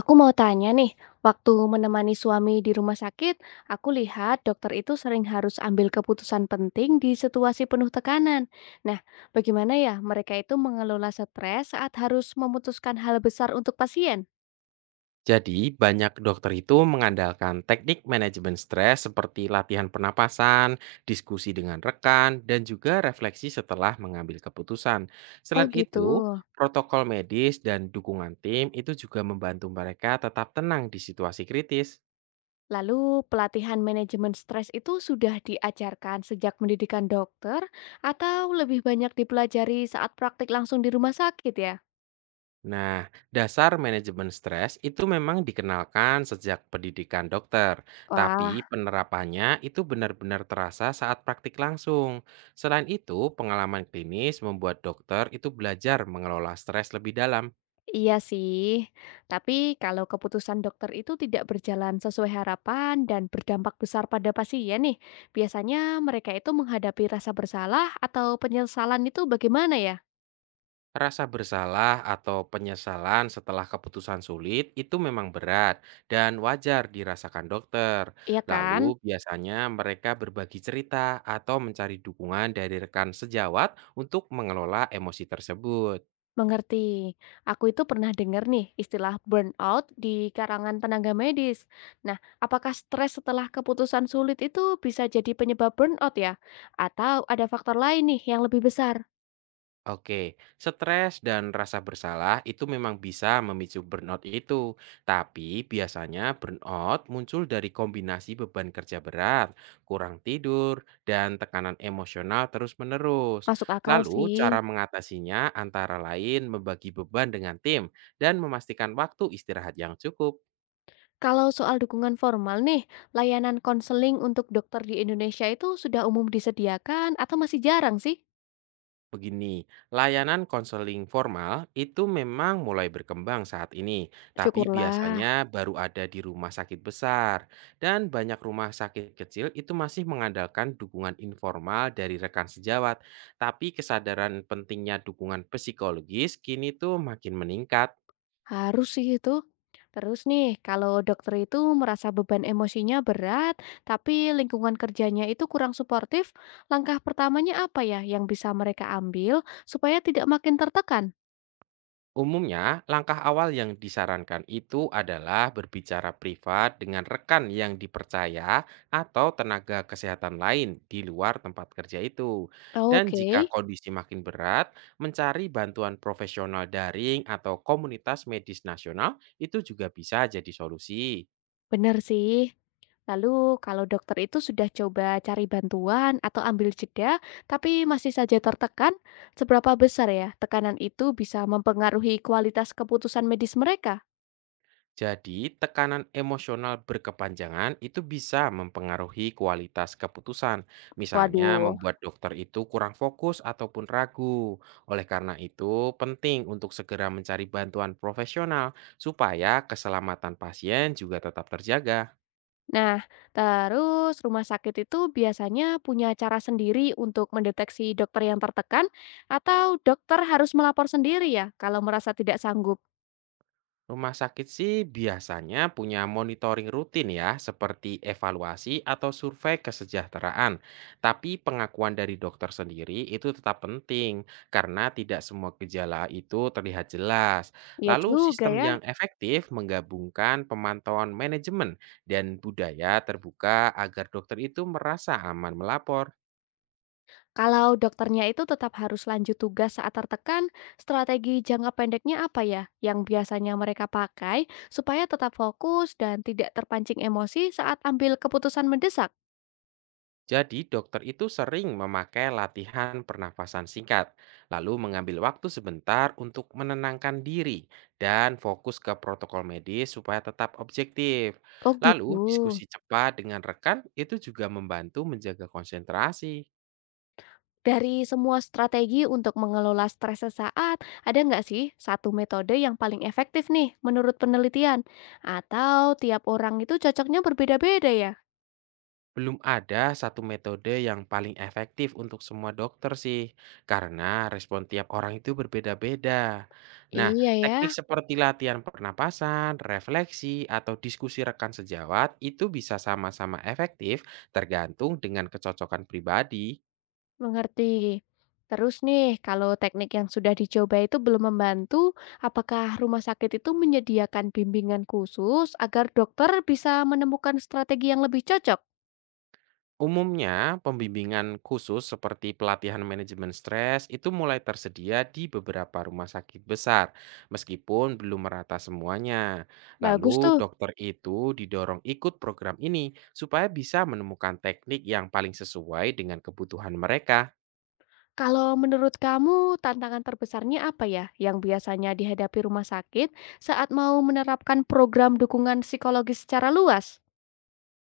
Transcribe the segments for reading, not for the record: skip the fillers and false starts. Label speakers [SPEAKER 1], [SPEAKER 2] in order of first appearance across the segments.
[SPEAKER 1] Aku mau tanya nih, waktu menemani suami di rumah sakit, aku lihat dokter itu sering harus ambil keputusan penting di situasi penuh tekanan. Nah, bagaimana ya mereka itu mengelola stres saat harus memutuskan hal besar untuk pasien?
[SPEAKER 2] Jadi, banyak dokter itu mengandalkan teknik manajemen stres seperti latihan pernapasan, diskusi dengan rekan, dan juga refleksi setelah mengambil keputusan.
[SPEAKER 1] Oh
[SPEAKER 2] Selain
[SPEAKER 1] gitu.
[SPEAKER 2] itu, protokol medis dan dukungan tim itu juga membantu mereka tetap tenang di situasi kritis.
[SPEAKER 1] Lalu pelatihan manajemen stres itu sudah diajarkan sejak pendidikan dokter atau lebih banyak dipelajari saat praktik langsung di rumah sakit ya?
[SPEAKER 2] Nah, dasar manajemen stres itu memang dikenalkan sejak pendidikan dokter,
[SPEAKER 1] Wah,
[SPEAKER 2] tapi penerapannya itu benar-benar terasa saat praktik langsung. Selain itu, pengalaman klinis membuat dokter itu belajar mengelola stres lebih dalam.
[SPEAKER 1] iya sih, tapi kalau keputusan dokter itu tidak berjalan sesuai harapan dan berdampak besar pada pasien nih, biasanya mereka itu menghadapi rasa bersalah atau penyesalan itu bagaimana ya?
[SPEAKER 2] Rasa bersalah atau penyesalan setelah keputusan sulit itu memang berat dan wajar dirasakan dokter.
[SPEAKER 1] Iya kan?
[SPEAKER 2] Lalu biasanya mereka berbagi cerita atau mencari dukungan dari rekan sejawat untuk mengelola emosi tersebut.
[SPEAKER 1] Mengerti. Aku itu pernah dengar nih istilah burnout di karangan tenaga medis. Nah, apakah stres setelah keputusan sulit itu bisa jadi penyebab burnout ya? Atau ada faktor lain nih yang lebih besar?
[SPEAKER 2] Oke, stres dan rasa bersalah itu memang bisa memicu burnout itu. Tapi biasanya burnout muncul dari kombinasi beban kerja berat, kurang tidur, dan tekanan emosional terus-menerus.
[SPEAKER 1] Masuk akal
[SPEAKER 2] Lalu, cara
[SPEAKER 1] sih.
[SPEAKER 2] mengatasinya antara lain membagi beban dengan tim dan memastikan waktu istirahat yang cukup.
[SPEAKER 1] Kalau soal dukungan formal nih, layanan konseling untuk dokter di Indonesia itu sudah umum disediakan atau masih jarang sih?
[SPEAKER 2] Begini, layanan konseling formal itu memang mulai berkembang saat ini, tapi
[SPEAKER 1] Syukurlah,
[SPEAKER 2] biasanya baru ada di rumah sakit besar. Dan banyak rumah sakit kecil itu masih mengandalkan dukungan informal dari rekan sejawat. Tapi kesadaran pentingnya dukungan psikologis kini tuh makin meningkat.
[SPEAKER 1] harus sih itu. Terus nih, kalau dokter itu merasa beban emosinya berat, tapi lingkungan kerjanya itu kurang suportif, langkah pertamanya apa ya yang bisa mereka ambil supaya tidak makin tertekan?
[SPEAKER 2] Umumnya, langkah awal yang disarankan itu adalah berbicara privat dengan rekan yang dipercaya atau tenaga kesehatan lain di luar tempat kerja itu. Dan
[SPEAKER 1] Oke,
[SPEAKER 2] jika kondisi makin berat, mencari bantuan profesional daring atau komunitas medis nasional itu juga bisa jadi solusi.
[SPEAKER 1] benar sih. Lalu kalau dokter itu sudah coba cari bantuan atau ambil jeda, tapi masih saja tertekan, seberapa besar ya tekanan itu bisa mempengaruhi kualitas keputusan medis mereka?
[SPEAKER 2] Jadi, tekanan emosional berkepanjangan itu bisa mempengaruhi kualitas keputusan. Misalnya,
[SPEAKER 1] Waduh.
[SPEAKER 2] membuat dokter itu kurang fokus ataupun ragu. Oleh karena itu, penting untuk segera mencari bantuan profesional supaya keselamatan pasien juga tetap terjaga.
[SPEAKER 1] Nah, terus rumah sakit itu biasanya punya cara sendiri untuk mendeteksi dokter yang tertekan atau dokter harus melapor sendiri ya kalau merasa tidak sanggup?
[SPEAKER 2] Rumah sakit sih biasanya punya monitoring rutin ya, seperti evaluasi atau survei kesejahteraan. Tapi pengakuan dari dokter sendiri itu tetap penting karena tidak semua gejala itu terlihat jelas.
[SPEAKER 1] Iya
[SPEAKER 2] Lalu
[SPEAKER 1] juga
[SPEAKER 2] sistem
[SPEAKER 1] ya.
[SPEAKER 2] yang efektif menggabungkan pemantauan manajemen dan budaya terbuka agar dokter itu merasa aman melapor.
[SPEAKER 1] Kalau dokternya itu tetap harus lanjut tugas saat tertekan, strategi jangka pendeknya apa ya yang biasanya mereka pakai supaya tetap fokus dan tidak terpancing emosi saat ambil keputusan mendesak?
[SPEAKER 2] Jadi, dokter itu sering memakai latihan pernafasan singkat, lalu mengambil waktu sebentar untuk menenangkan diri dan fokus ke protokol medis supaya tetap objektif.
[SPEAKER 1] Oh gitu.
[SPEAKER 2] Lalu, diskusi cepat dengan rekan itu juga membantu menjaga konsentrasi.
[SPEAKER 1] Dari semua strategi untuk mengelola stres sesaat, ada nggak sih satu metode yang paling efektif nih menurut penelitian? Atau tiap orang itu cocoknya berbeda-beda ya?
[SPEAKER 2] Belum ada satu metode yang paling efektif untuk semua dokter sih, karena respon tiap orang itu berbeda-beda. Nah,
[SPEAKER 1] Iya ya,
[SPEAKER 2] teknik seperti latihan pernapasan, refleksi, atau diskusi rekan sejawat itu bisa sama-sama efektif tergantung dengan kecocokan pribadi.
[SPEAKER 1] mengerti. Terus nih, kalau teknik yang sudah dicoba itu belum membantu, apakah rumah sakit itu menyediakan bimbingan khusus agar dokter bisa menemukan strategi yang lebih cocok?
[SPEAKER 2] Umumnya, pembimbingan khusus seperti pelatihan manajemen stres itu mulai tersedia di beberapa rumah sakit besar, meskipun belum merata semuanya.
[SPEAKER 1] Bagus
[SPEAKER 2] Lalu,
[SPEAKER 1] tuh.
[SPEAKER 2] dokter itu didorong ikut program ini supaya bisa menemukan teknik yang paling sesuai dengan kebutuhan mereka.
[SPEAKER 1] Kalau menurut kamu, tantangan terbesarnya apa ya yang biasanya dihadapi rumah sakit saat mau menerapkan program dukungan psikologis secara luas?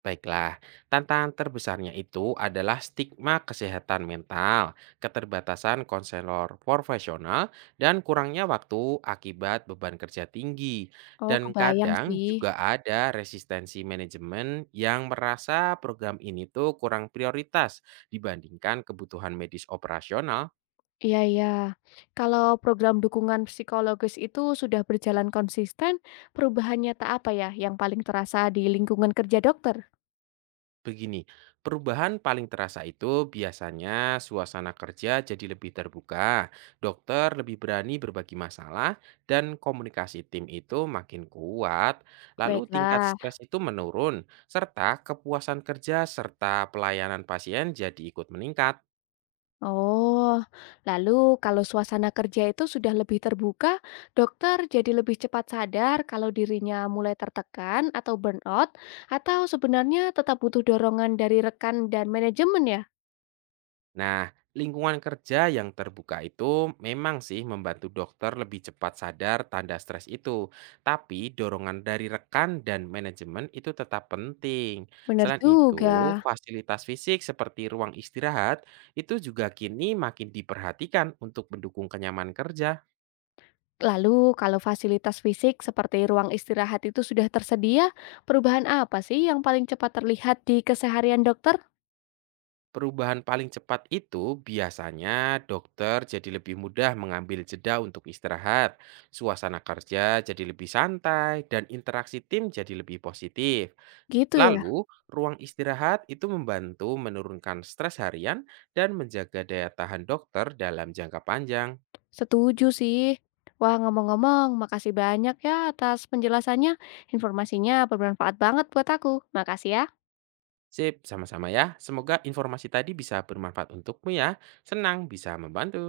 [SPEAKER 2] Baiklah, tantangan terbesarnya itu adalah stigma kesehatan mental, keterbatasan konselor profesional, dan kurangnya waktu akibat beban kerja tinggi.
[SPEAKER 1] Oh,
[SPEAKER 2] Dan
[SPEAKER 1] kebayang
[SPEAKER 2] kadang
[SPEAKER 1] sih.
[SPEAKER 2] juga ada resistensi manajemen yang merasa program ini tuh kurang prioritas dibandingkan kebutuhan medis operasional.
[SPEAKER 1] Iya iya. Kalau program dukungan psikologis itu sudah berjalan konsisten, perubahan nyata apa ya yang paling terasa di lingkungan kerja dokter?
[SPEAKER 2] Begini, perubahan paling terasa itu biasanya suasana kerja jadi lebih terbuka, dokter lebih berani berbagi masalah, dan komunikasi tim itu makin kuat. Lalu tingkat
[SPEAKER 1] Baiklah.
[SPEAKER 2] stres itu menurun, serta kepuasan kerja serta pelayanan pasien jadi ikut meningkat.
[SPEAKER 1] Oh, lalu kalau suasana kerja itu sudah lebih terbuka, dokter jadi lebih cepat sadar kalau dirinya mulai tertekan atau burnout, atau sebenarnya tetap butuh dorongan dari rekan dan manajemen ya?
[SPEAKER 2] Nah, lingkungan kerja yang terbuka itu memang sih membantu dokter lebih cepat sadar tanda stres itu. Tapi dorongan dari rekan dan manajemen itu tetap penting.
[SPEAKER 1] Benar
[SPEAKER 2] Selain itu,
[SPEAKER 1] juga.
[SPEAKER 2] fasilitas fisik seperti ruang istirahat itu juga kini makin diperhatikan untuk mendukung kenyamanan kerja.
[SPEAKER 1] Lalu, kalau fasilitas fisik seperti ruang istirahat itu sudah tersedia, perubahan apa sih yang paling cepat terlihat di keseharian dokter?
[SPEAKER 2] Perubahan paling cepat itu biasanya dokter jadi lebih mudah mengambil jeda untuk istirahat, suasana kerja jadi lebih santai, dan interaksi tim jadi lebih positif.
[SPEAKER 1] Gitu ya,
[SPEAKER 2] Lalu, ruang istirahat itu membantu menurunkan stres harian dan menjaga daya tahan dokter dalam jangka panjang.
[SPEAKER 1] setuju sih. Wah, ngomong-ngomong, makasih banyak ya atas penjelasannya. Informasinya bermanfaat banget buat aku. Makasih ya.
[SPEAKER 2] Sip, sama-sama ya. Semoga informasi tadi bisa bermanfaat untukmu ya. Senang bisa membantu.